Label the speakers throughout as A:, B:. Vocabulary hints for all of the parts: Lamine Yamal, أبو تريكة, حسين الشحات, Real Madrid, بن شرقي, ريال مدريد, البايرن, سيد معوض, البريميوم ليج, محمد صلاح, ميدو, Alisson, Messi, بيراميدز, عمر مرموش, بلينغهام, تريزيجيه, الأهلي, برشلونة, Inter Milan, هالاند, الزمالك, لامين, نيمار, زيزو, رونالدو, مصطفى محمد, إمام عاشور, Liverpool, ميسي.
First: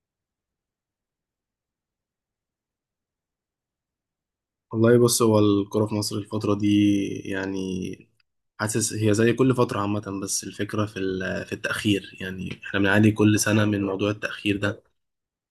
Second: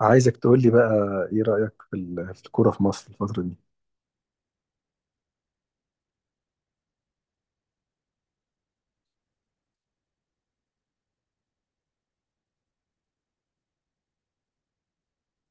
A: عايزك تقول لي بقى، ايه رأيك في الكورة في مصر الفترة دي؟
B: والله بص هو الكرة في مصر الفترة دي، يعني حاسس هي زي كل فترة عامة، بس الفكرة في التأخير. يعني احنا بنعاني كل سنة من موضوع التأخير ده.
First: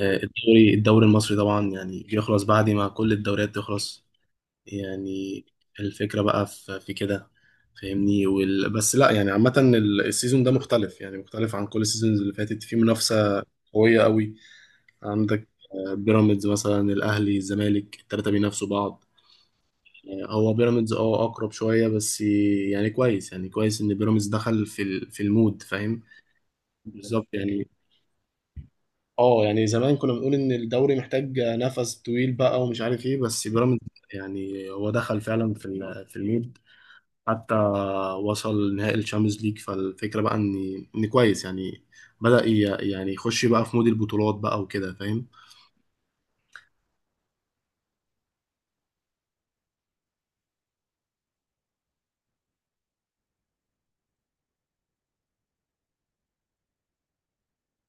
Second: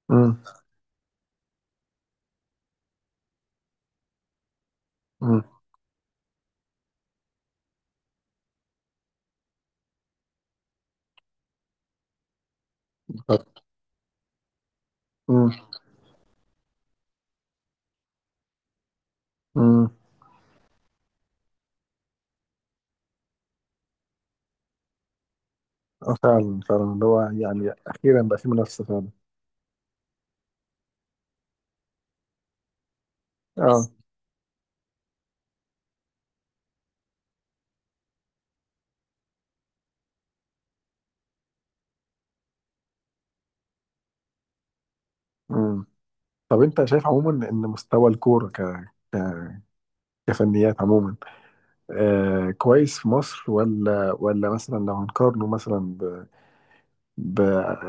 A: امم.
B: الدوري المصري طبعا يعني بيخلص بعد ما كل الدوريات تخلص، يعني
A: امم.
B: الفكرة بقى في كده فاهمني. بس لا يعني عامة السيزون ده مختلف، يعني مختلف عن كل السيزونز اللي فاتت في منافسة
A: بالظبط.
B: قوية قوي. عندك
A: امم.
B: بيراميدز مثلا، الأهلي، الزمالك، التلاتة بينافسوا بعض.
A: امم.
B: هو بيراميدز اقرب شويه، بس يعني كويس، يعني كويس ان بيراميدز دخل في المود فاهم.
A: آه، فعلا فعلا اللي هو
B: بالظبط يعني.
A: يعني اخيرا بقى في منافسة فعلا.
B: اه يعني زمان كنا بنقول ان الدوري محتاج نفس طويل بقى ومش عارف ايه، بس بيراميدز
A: اه.
B: يعني هو دخل فعلا في المود. حتى وصل نهائي الشامبيونز ليج، فالفكره بقى ان كويس يعني. بدأ يعني يخش بقى في مود البطولات بقى وكده فاهم.
A: امم. طب انت شايف عموما ان مستوى الكورة ك... كفنيات عموما آه كويس في مصر، ولا ولا مثلا لو هنقارنه مثلا ب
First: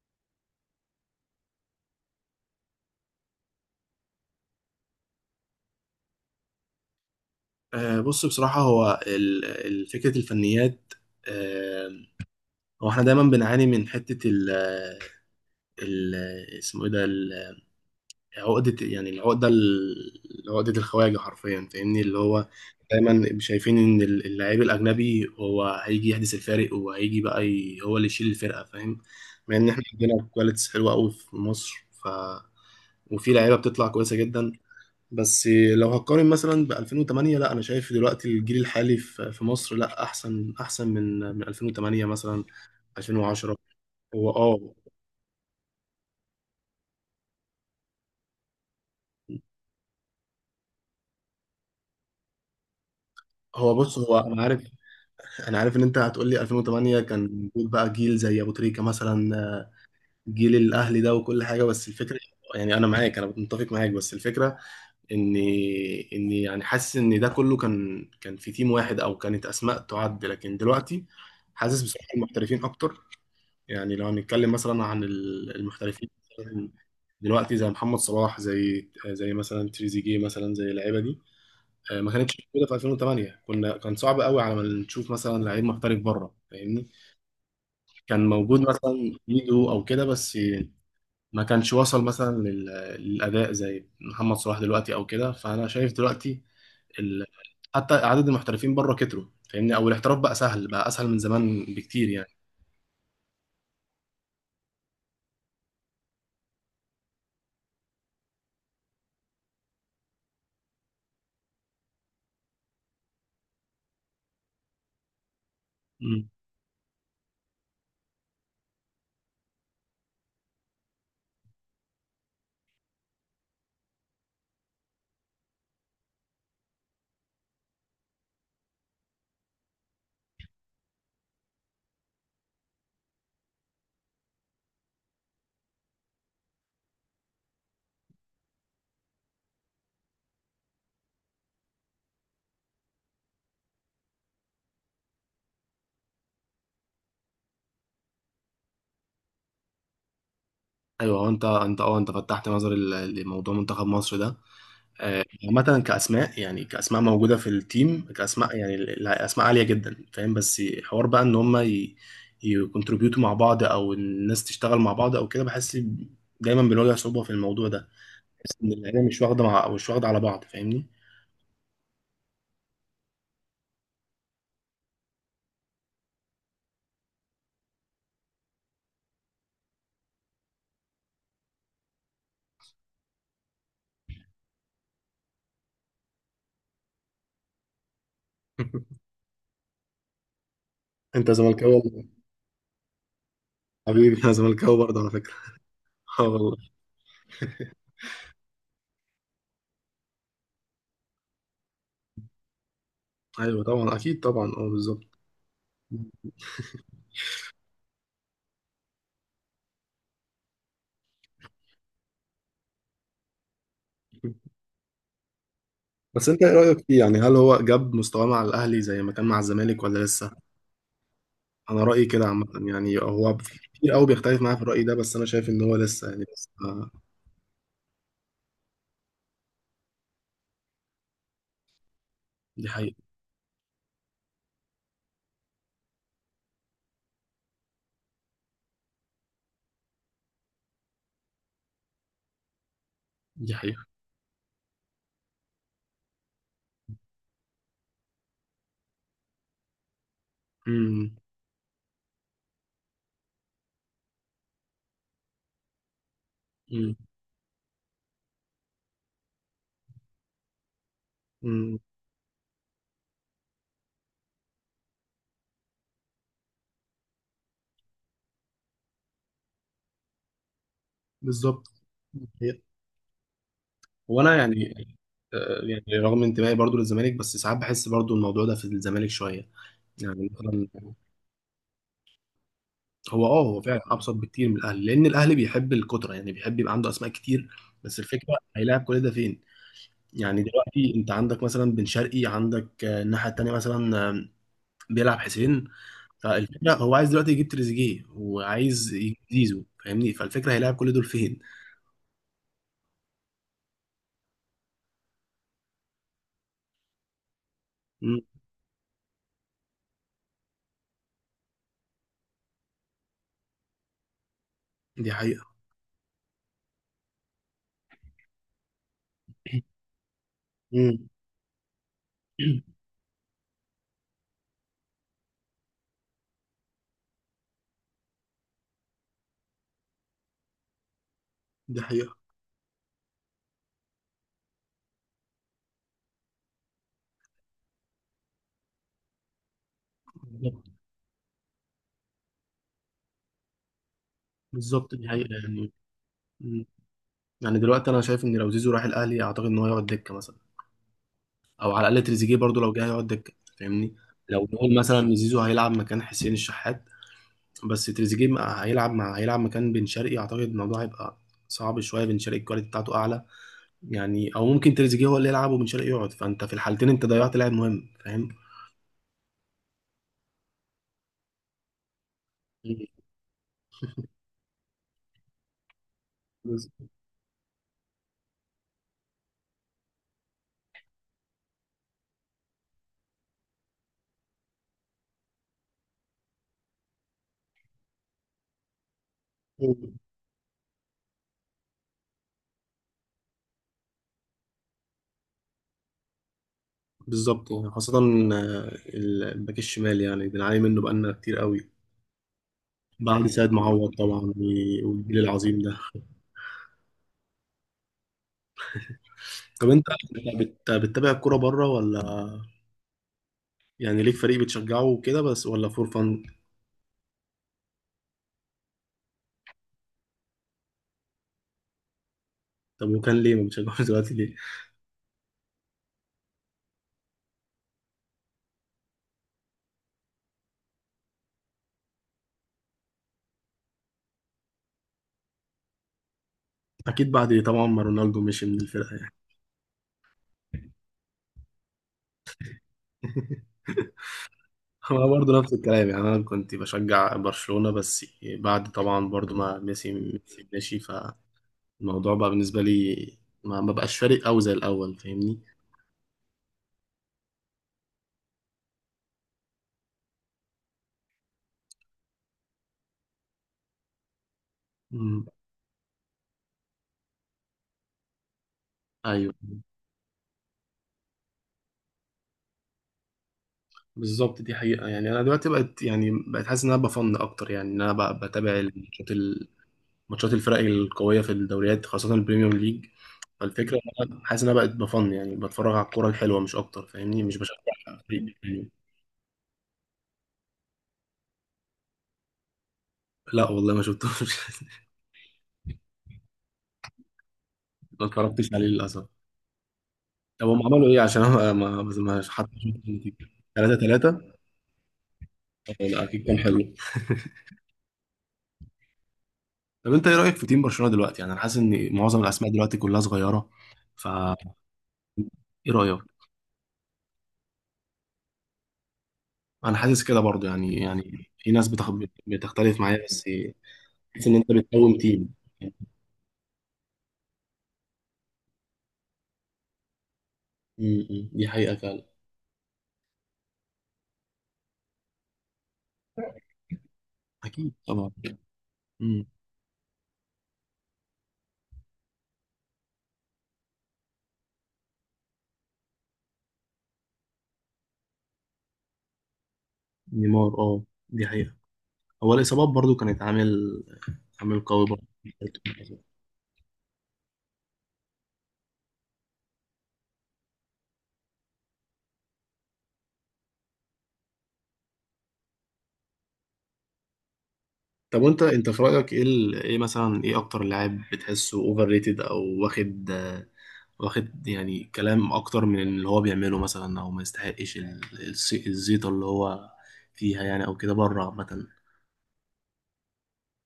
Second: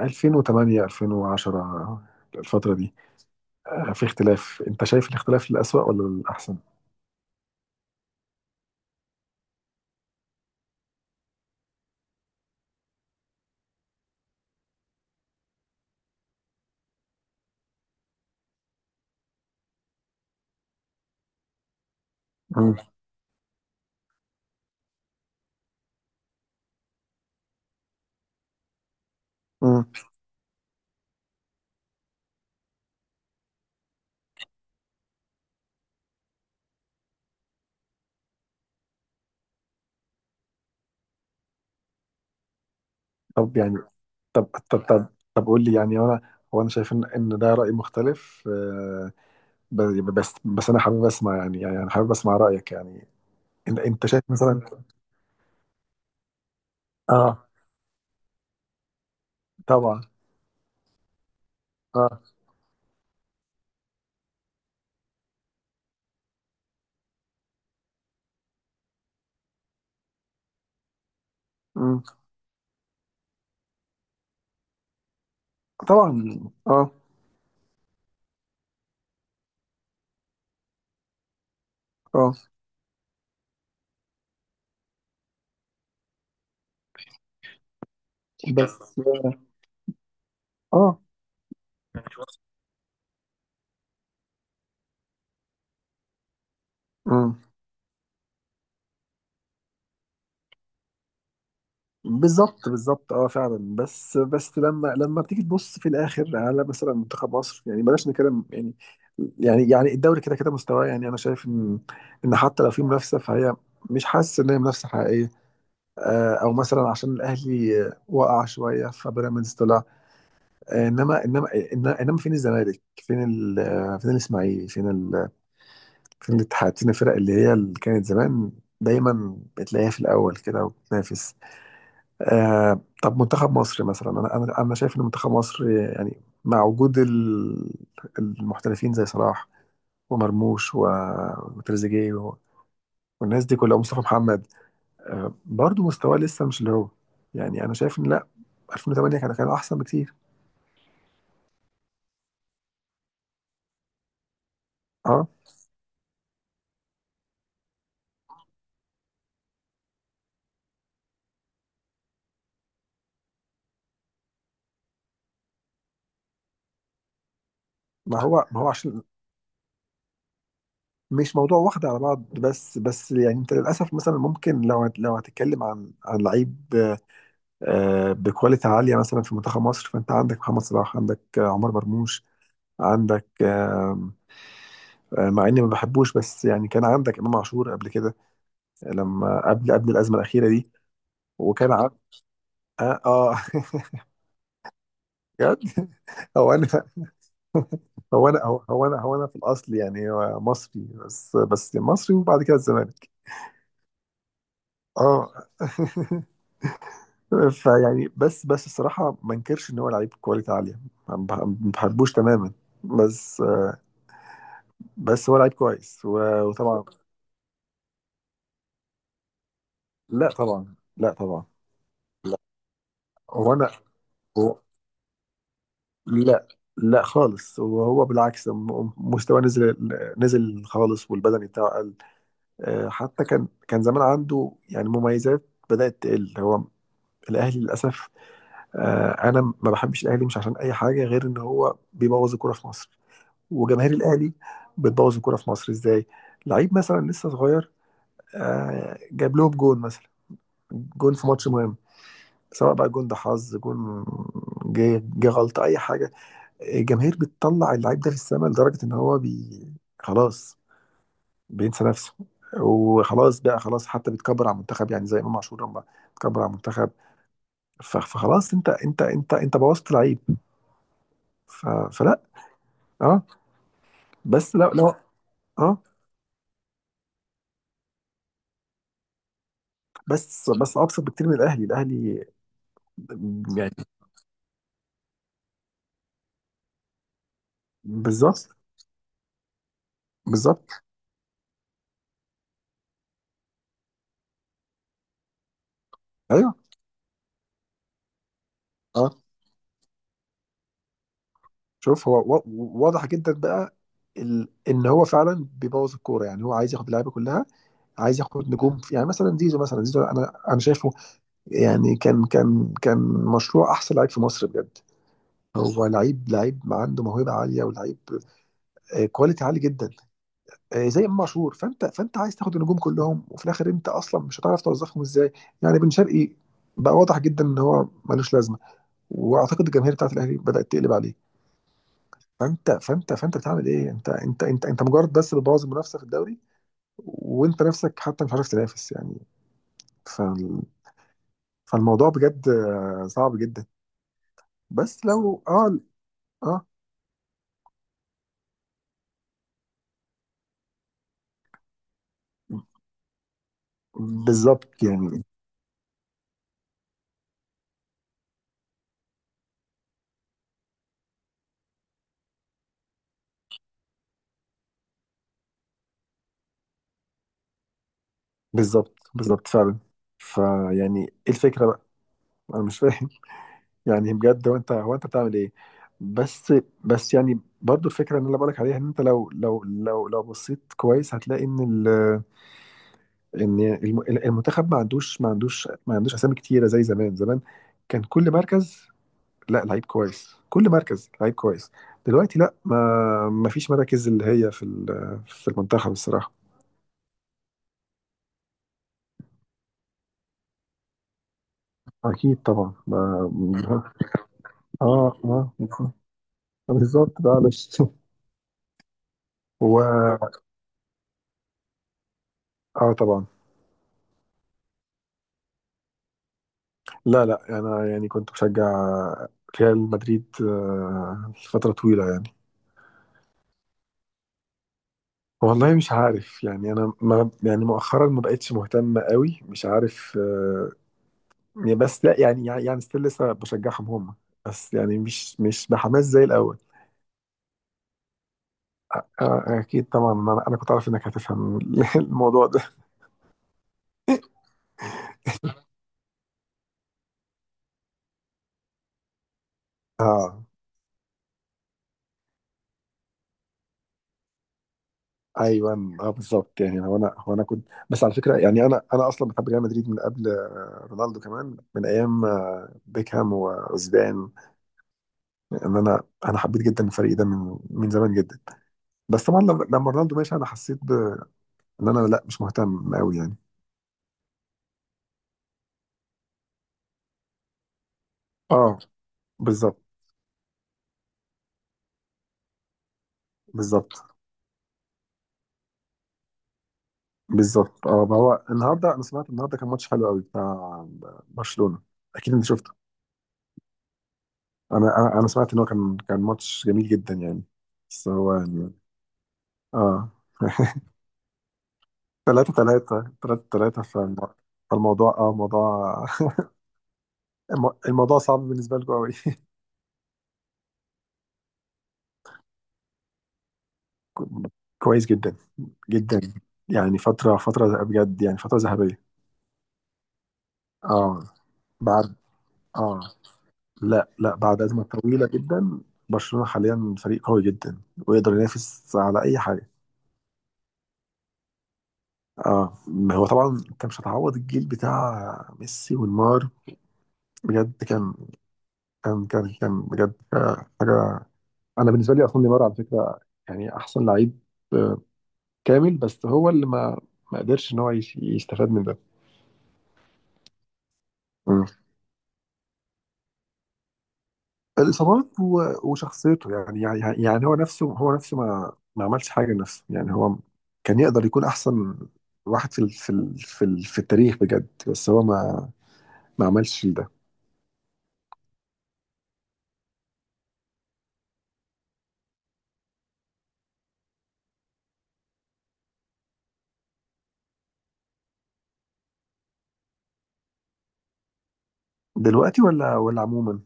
A: 2008 2010 الفترة دي، آه في اختلاف، انت شايف الاختلاف للأسوأ ولا للأحسن؟
B: بص بصراحه هو فكره الفنيات، آه، هو احنا دايما بنعاني من حتة ال- اسمه ايه ده عقدة، يعني العقدة عقدة الخواجة حرفيا فاهمني. اللي هو
A: امم.
B: دايما شايفين ان اللاعب الاجنبي هو هيجي يحدث الفارق، وهيجي بقى هو اللي يشيل الفرقة فاهم. مع ان احنا
A: امم.
B: عندنا كواليتيز حلوة قوي في مصر، ف وفي لعيبة بتطلع كويسة جدا. بس لو هقارن مثلا ب 2008، لا انا شايف دلوقتي الجيل الحالي في مصر لا، احسن من 2008 مثلا، 2010.
A: طب يعني.
B: هو
A: طب
B: اه
A: طب طب طب قول لي، يعني انا هو انا شايف ان ان ده رأي مختلف آه، بس انا حابب اسمع، يعني يعني انا حابب اسمع رأيك يعني.
B: هو بص
A: انت
B: هو
A: شايف
B: انا
A: مثلا.
B: عارف، ان انت هتقول لي 2008 كان
A: اه
B: موجود بقى جيل زي ابو تريكة مثلا،
A: طبعا.
B: جيل الاهلي ده وكل حاجه. بس الفكره،
A: اه.
B: يعني انا معاك، انا متفق معاك، بس الفكره اني اني يعني حاسس ان ده كله كان في تيم واحد او كانت اسماء تعد، لكن دلوقتي حاسس
A: مم.
B: بصراحه المحترفين اكتر. يعني لو هنتكلم مثلا عن المحترفين
A: طبعا.
B: مثلاً
A: اه.
B: دلوقتي، زي محمد صلاح، زي مثلا تريزيجيه، مثلا زي اللعيبه دي، ما
A: اه
B: كانتش موجوده في 2008. كنا كان صعب قوي على ما نشوف مثلا لعيب محترف بره فاهمني. كان موجود
A: بس
B: مثلا ميدو او كده، بس
A: اه.
B: ما كانش وصل مثلا للاداء زي محمد صلاح دلوقتي او كده. فانا شايف دلوقتي ال...
A: مم.
B: حتى عدد المحترفين بره كتروا فاهمني، او الاحتراف بقى سهل، بقى اسهل من زمان بكتير يعني.
A: بالظبط بالظبط، اه فعلا، بس لما بتيجي تبص في الاخر على مثلا منتخب مصر، يعني بلاش نتكلم يعني. يعني يعني الدوري كده كده مستواه، يعني انا شايف ان ان حتى لو في منافسه فهي، مش حاسس ان هي منافسه حقيقيه
B: مم.
A: آه، او مثلا عشان الاهلي آه، وقع شويه فبيراميدز طلع آه، انما انما فين الزمالك، فين ال آه، فين الاسماعيلي، فين ال فين الاتحاد، فين الفرق اللي هي اللي كانت زمان دايما بتلاقيها في الاول كده وبتنافس. آه، طب منتخب مصر مثلا، انا شايف ان منتخب مصر يعني مع وجود المحترفين زي صلاح ومرموش وتريزيجيه والناس دي كلها مصطفى محمد آه برضو مستواه لسه مش اللي هو، يعني انا شايف ان لا، 2008 كان كان احسن بكتير.
B: ايوه هو انت فتحت نظري لموضوع منتخب مصر ده.
A: اه.
B: عامة كأسماء، يعني كأسماء موجودة في التيم، كأسماء يعني أسماء عالية جدا فاهم. بس حوار بقى إن هما يكونتريبيوتوا مع بعض، أو الناس تشتغل مع بعض أو كده، بحس دايما بنواجه صعوبة في الموضوع ده.
A: ما هو ما
B: بحس
A: هو
B: إن العيلة
A: عشان
B: مش واخدة مع، أو مش واخدة على بعض فاهمني.
A: مش موضوع واحد على بعض، بس يعني انت للاسف مثلا ممكن لو لو هتتكلم عن عن لعيب آه بكواليتي عاليه مثلا في منتخب مصر، فانت عندك محمد صلاح، عندك آه، عمر مرموش، عندك آم، آه، مع اني ما بحبوش، بس يعني كان عندك امام عاشور قبل كده، لما قبل قبل الازمه الاخيره دي.
B: أنت زملكاوي
A: وكان
B: ولا
A: عن...
B: إيه؟
A: اه, آه.
B: حبيبي أنا زملكاوي برضه على فكرة.
A: بجد.
B: أه
A: هو انا
B: والله.
A: هو انا في الاصل يعني مصري، بس مصري وبعد كده الزمالك.
B: أيوه طبعا أكيد طبعا، أه بالظبط.
A: اه. فيعني، بس الصراحه ما انكرش ان هو لعيب كواليتي عاليه، ما بحبوش تماما، بس بس هو لعيب كويس
B: بس أنت إيه رأيك
A: وطبعا.
B: فيه؟ يعني هل هو جاب مستواه مع الأهلي زي ما كان مع الزمالك ولا
A: لا
B: لسه؟
A: طبعا. لا طبعا.
B: انا رايي كده
A: لا.
B: عامه، يعني هو في
A: وانا.
B: كتير قوي بيختلف معايا في الراي ده، بس انا شايف ان هو لسه يعني بس
A: لا لا خالص، وهو بالعكس مستواه نزل، نزل خالص، والبدني بتاعه قل
B: دي
A: آه،
B: حقيقه.
A: حتى كان كان زمان عنده يعني مميزات بدأت تقل. هو الأهلي للأسف آه، أنا ما بحبش الأهلي مش عشان أي حاجة غير إن هو بيبوظ الكورة في مصر.
B: دي حقيقه.
A: وجماهير الأهلي بتبوظ الكورة في مصر إزاي؟ لعيب مثلا لسه صغير آه، جاب لهم جون مثلا،
B: امم.
A: جون في ماتش مهم، سواء بقى جون ده حظ جون، جه جه غلطة أي حاجة،
B: امم.
A: الجماهير بتطلع اللعيب ده في السماء لدرجة إن هو خلاص
B: أمم.
A: بينسى نفسه، وخلاص بقى خلاص، حتى بيتكبر على المنتخب، يعني زي إمام عاشور لما اتكبر على المنتخب. فخلاص، أنت بوظت لعيب.
B: بالظبط،
A: فلا.
B: دي حقيقة.
A: أه.
B: وانا
A: بس لا
B: يعني
A: لا. أه.
B: يعني رغم انتمائي برضو للزمالك، بس ساعات بحس برضو الموضوع ده في الزمالك شويه. يعني
A: بس بس
B: مثلا
A: أبسط بكتير من الأهلي. الأهلي
B: هو
A: يعني.
B: فعلا ابسط بكتير من الاهلي، لان الاهلي بيحب الكتره، يعني بيحب يبقى عنده اسماء كتير، بس الفكره
A: بالظبط
B: هيلاعب كل ده فين؟ يعني
A: بالظبط.
B: دلوقتي انت عندك مثلا بن شرقي، عندك الناحيه التانيه مثلا بيلعب حسين.
A: أيوه.
B: فالفكره هو عايز دلوقتي يجيب تريزيجيه وعايز يجيب
A: آه.
B: زيزو فاهمني، فالفكره هيلاعب كل دول فين؟
A: شوف هو واضح جدا بقى ان هو فعلا بيبوظ الكوره، يعني هو عايز ياخد اللعيبه كلها، عايز
B: مم.
A: ياخد نجوم يعني مثلا زيزو، مثلا زيزو انا انا شايفه يعني كان مشروع احسن لعيب في مصر بجد،
B: دي حقيقه.
A: هو لعيب لعيب عنده موهبه عاليه ولعيب آه، كواليتي عالي جدا. آه، زي
B: مم.
A: امام عاشور، فانت فانت عايز تاخد النجوم كلهم وفي الاخر انت اصلا مش هتعرف توظفهم ازاي يعني. بن شرقي بقى واضح جدا ان هو ملوش لازمه، واعتقد الجماهير بتاعت الاهلي بدات تقلب عليه.
B: دي حقيقه.
A: فانت بتعمل ايه، انت مجرد بس بتبوظ المنافسه في الدوري، وانت نفسك حتى مش عارف تنافس يعني. فال...
B: بالظبط،
A: فالموضوع بجد آه، صعب جدا.
B: بالظبط،
A: بس
B: دي حقيقه
A: لو
B: يعني.
A: اه. اه
B: مم. يعني دلوقتي انا شايف ان لو زيزو راح الاهلي، اعتقد ان هو يقعد دكه مثلا، او على الاقل تريزيجيه برضو لو جه هيقعد دكه فاهمني. لو نقول
A: بالظبط
B: مثلا ان
A: يعني.
B: زيزو هيلعب مكان حسين الشحات، بس تريزيجيه مع- هيلعب مع هيلعب مكان بن شرقي، اعتقد الموضوع هيبقى صعب شويه، بن شرقي الكواليتي بتاعته اعلى يعني. او ممكن تريزيجيه هو اللي يلعب وبن شرقي يقعد، فانت في الحالتين انت ضيعت لاعب مهم فاهم.
A: بالظبط بالظبط فعلا. فيعني ايه الفكره بقى، انا مش فاهم. يعني بجد هو انت هو انت بتعمل ايه. بس
B: بز-
A: بس يعني برضو الفكره اللي انا بقولك عليها ان انت لو بصيت كويس هتلاقي ان ال ان المنتخب ما عندوش اسامي كتيره زي زمان. زمان كان كل مركز، لا لعيب كويس كل مركز لعيب كويس. دلوقتي لا، ما ما فيش مراكز اللي هي في المنتخب الصراحه.
B: بالظبط يعني خاصة الباك الشمال يعني بنعاني منه بقالنا كتير قوي،
A: اكيد طبعا. ما.
B: بعد سيد معوض طبعا
A: اه.
B: والجيل
A: اه.
B: العظيم ده.
A: بالظبط ده علش.
B: طب
A: و
B: بتتابع الكورة بره ولا
A: اه طبعا.
B: يعني ليك فريق بتشجعه وكده بس، ولا فور فان؟
A: لا لا انا يعني كنت بشجع ريال مدريد آه، لفتره طويله يعني.
B: طب وكان ليه ما بتشجعوش دلوقتي ليه؟
A: والله مش عارف يعني انا ما يعني مؤخرا ما بقتش مهتم قوي، مش عارف آه، يعني بس لا يعني يعني ستيل لسه بشجعهم هم، بس يعني مش مش بحماس زي الاول.
B: اكيد بعد طبعا ما رونالدو مشي من الفرقة
A: آه.
B: يعني.
A: آه، اكيد طبعا. انا أنا كنت عارف انك هتفهم الموضوع ده.
B: هو برضه نفس الكلام. يعني انا كنت بشجع برشلونة، بس بعد طبعا برضه ما
A: اه.
B: ميسي ماشي، فالموضوع بقى بالنسبة لي ما بقاش فارق قوي زي الاول فاهمني.
A: ايوه، اه بالظبط يعني. هو انا هو انا كنت بس على فكره، يعني انا انا اصلا بحب ريال مدريد من قبل آه، رونالدو كمان من ايام آه، بيكهام وزيدان.
B: مم.
A: ان انا انا حبيت جدا الفريق ده من من زمان جدا. بس
B: ايوه
A: طبعا لما لما رونالدو مشي انا حسيت ان انا لا مش مهتم قوي يعني.
B: بالظبط دي حقيقة يعني. انا دلوقتي بقت حاسس ان انا بفن اكتر، يعني ان انا بقى بتابع
A: اه
B: الماتشات
A: بالظبط
B: ماتشات الفرق القوية في الدوريات، خاصة البريميوم ليج. فالفكرة
A: بالظبط.
B: إن انا حاسس ان انا بقت بفن، يعني بتفرج على الكورة الحلوة مش اكتر فاهمني، مش بشجع
A: بالظبط اه، ما
B: فريق.
A: هو النهارده انا سمعت، النهارده كان ماتش حلو قوي بتاع برشلونه، اكيد انت شفته.
B: لا والله ما شفتوش.
A: انا انا أنا سمعت ان هو كان كان ماتش جميل جدا يعني،
B: ما
A: بس هو
B: اتفرجتش عليه
A: يعني.
B: للاسف.
A: اه.
B: طب هم عملوا ايه؟ عشان انا ما ما ما حتى
A: ثلاثة
B: شفت
A: ثلاثة
B: النتيجه. 3
A: ثلاثة
B: 3
A: ثلاثة. فالموضوع اه موضوع.
B: لا اكيد كان حلو.
A: الموضوع صعب بالنسبة لكم قوي.
B: طب انت ايه رايك في تيم برشلونه دلوقتي؟ يعني انا حاسس ان معظم الاسماء دلوقتي كلها صغيره، فا
A: كويس جدا.
B: ايه رايك؟
A: جدا يعني، فترة بجد، يعني فترة ذهبية.
B: انا حاسس كده برضو، يعني
A: اه.
B: يعني في ناس
A: بعد.
B: بتختلف
A: اه
B: معايا، بس
A: لا،
B: حاسس ان
A: لا
B: انت
A: بعد أزمة
B: بتقوم
A: طويلة
B: تيم.
A: جدا، برشلونة حاليا فريق قوي جدا ويقدر ينافس على أي حاجة.
B: امم، دي حقيقه فعلا.
A: اه ما هو طبعا انت مش هتعوض الجيل بتاع ميسي ونيمار
B: اكيد
A: بجد.
B: طبعا. امم.
A: كان بجد آه، حاجة. أنا بالنسبة لي أصلا نيمار على فكرة، يعني أحسن لعيب آه، كامل، بس هو اللي ما ما قدرش إن هو يستفاد من
B: نيمار دي حقيقه.
A: ده.
B: هو الاصابات برضو كانت عامل قوي برضو.
A: الإصابات وشخصيته يعني يعني يعني هو نفسه هو نفسه ما ما عملش حاجة لنفسه يعني، هو كان يقدر يكون أحسن واحد في التاريخ بجد، بس هو ما ما عملش ده.
B: طب وانت في رايك ايه ايه مثلا، ايه اكتر لاعب بتحسه اوفر ريتد او واخد، واخد يعني كلام اكتر من اللي هو بيعمله مثلا، او ما يستحقش الزيطه اللي هو فيها يعني او كده بره عامه؟
A: دلوقتي ولا ولا عموما.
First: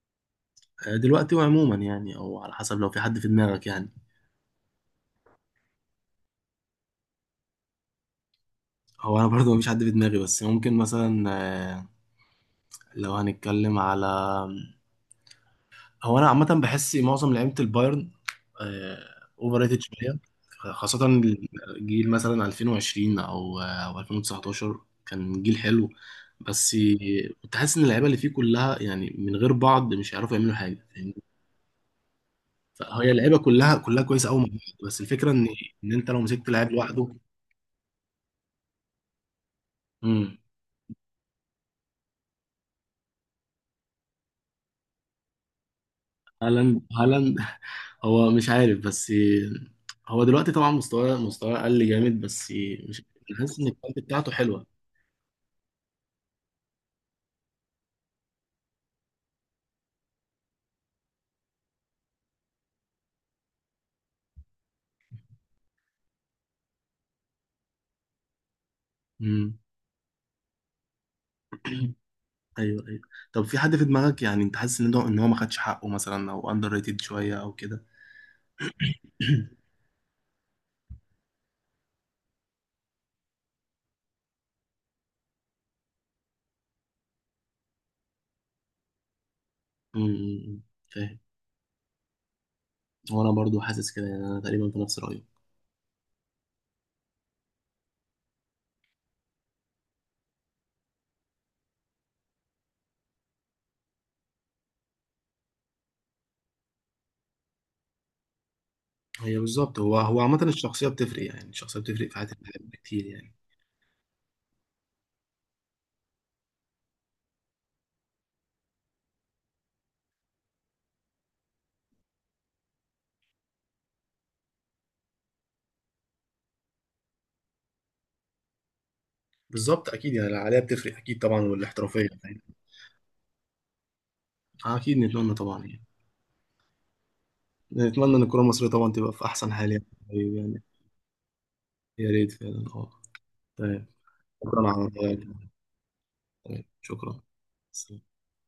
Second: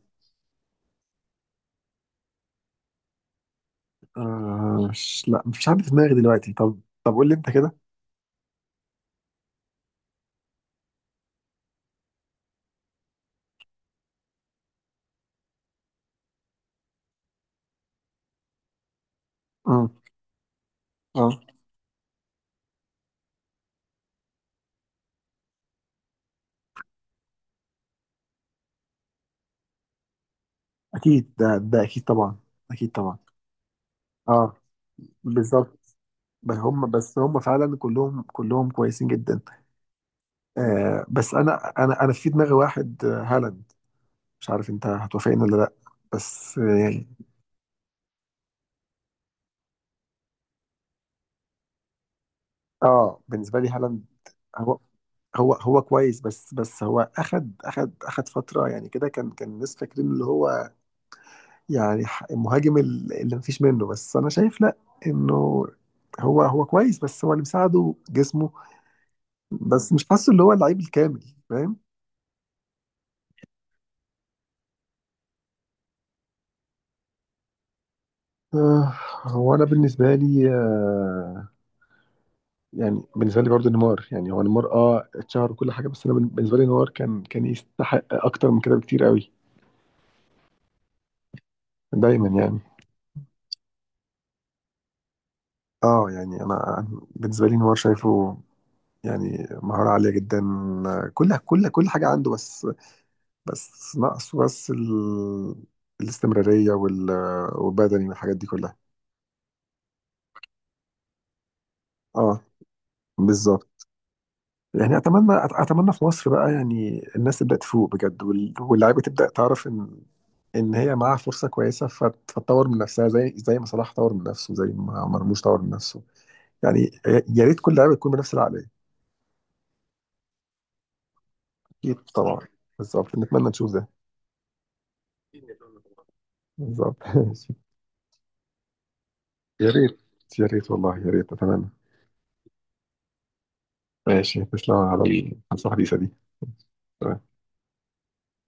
B: دلوقتي وعموما يعني، او على حسب لو في حد في دماغك يعني.
A: آه، مش لا مش عارف في دماغي دلوقتي. طب طب قول لي أنت كده.
B: هو انا برضه مفيش حد في دماغي، بس ممكن مثلا آه، لو هنتكلم على، هو انا عامه بحس معظم لعيبه البايرن اوفر ريتد
A: امم.
B: شويه، خاصه
A: اه.
B: الجيل مثلا 2020 او او 2019، كان جيل حلو، بس كنت حاسس ان اللعيبه اللي فيه كلها يعني من غير بعض مش هيعرفوا يعملوا حاجه فاهمني.
A: أكيد ده ده أكيد طبعا. أكيد
B: فهي
A: طبعا.
B: اللعيبه كلها كويسه قوي مع
A: اه
B: بعض، بس الفكره ان
A: بالظبط.
B: انت لو مسكت
A: بس
B: لعيب
A: هم
B: لوحده.
A: بس هم فعلا كلهم كلهم كويسين جدا.
B: امم.
A: آه، بس انا انا انا في دماغي واحد آه، هالاند، مش عارف انت هتوافقني ولا لا، بس
B: هالاند.
A: يعني.
B: هو مش عارف، بس هو دلوقتي طبعا مستواه قل جامد، بس مش
A: اه،
B: حاسس
A: بالنسبه
B: ان
A: لي
B: الكواليتي
A: هالاند،
B: بتاعته حلوه.
A: هو هو هو كويس، بس بس هو اخد اخد اخد فتره يعني كده، كان كان الناس فاكرين اللي هو يعني المهاجم اللي مفيش منه، بس انا شايف لا، انه هو هو كويس بس هو اللي مساعده جسمه، بس مش حاسه اللي هو اللعيب الكامل فاهم.
B: ايوه ايوه. طب في حد في دماغك يعني انت حاسس ان ده ان هو ما خدش حقه مثلا، او اندر ريتد شويه او كده؟
A: آه، هو انا بالنسبه لي آه، يعني بالنسبه لي برضو نيمار. يعني هو نيمار اه اتشهر وكل حاجه، بس انا بالنسبه لي نيمار كان كان يستحق اكتر من كده بكتير قوي.
B: أمم، أمم، فاهم.
A: دايما يعني.
B: وانا برضو حاسس كده يعني، انا تقريبا في نفس رايي.
A: اه يعني انا أنا بالنسبه لي نيمار شايفه يعني مهاره عاليه جدا، كل كل كل حاجه عنده، بس بس ناقصه بس الاستمراريه والبدني والحاجات دي كلها.
B: هي بالظبط، هو عامه الشخصيه بتفرق، يعني الشخصيه بتفرق في حياه
A: اه
B: الواحد كتير يعني.
A: بالظبط يعني. اتمنى اتمنى في مصر بقى يعني الناس تبدا تفوق بجد، واللعيبه تبدا تعرف ان ان هي معاها فرصه كويسه، فتطور من نفسها زي زي ما صلاح طور من نفسه، زي ما مرموش طور من نفسه يعني. يا يا ريت كل لعيبه تكون بنفس العقليه.
B: بالظبط، اكيد يعني العقليه بتفرق اكيد طبعا،
A: اكيد
B: والاحترافيه
A: طبعا.
B: فاهم.
A: بالظبط نتمنى نشوف ده.
B: اكيد نتمنى طبعا يعني.
A: بالظبط. ماشي.
B: نتمنى ان الكره المصريه طبعا تبقى في احسن
A: يا
B: حال يعني.
A: ريت.
B: طيب
A: يا
B: يعني.
A: ريت والله، يا ريت اتمنى.
B: يا ريت فعلا، اه. طيب،
A: ماشي،
B: شكرا
A: تسلم
B: على
A: على
B: رأيك.
A: النصيحه الحديثه دي.
B: طيب شكرا. سلام.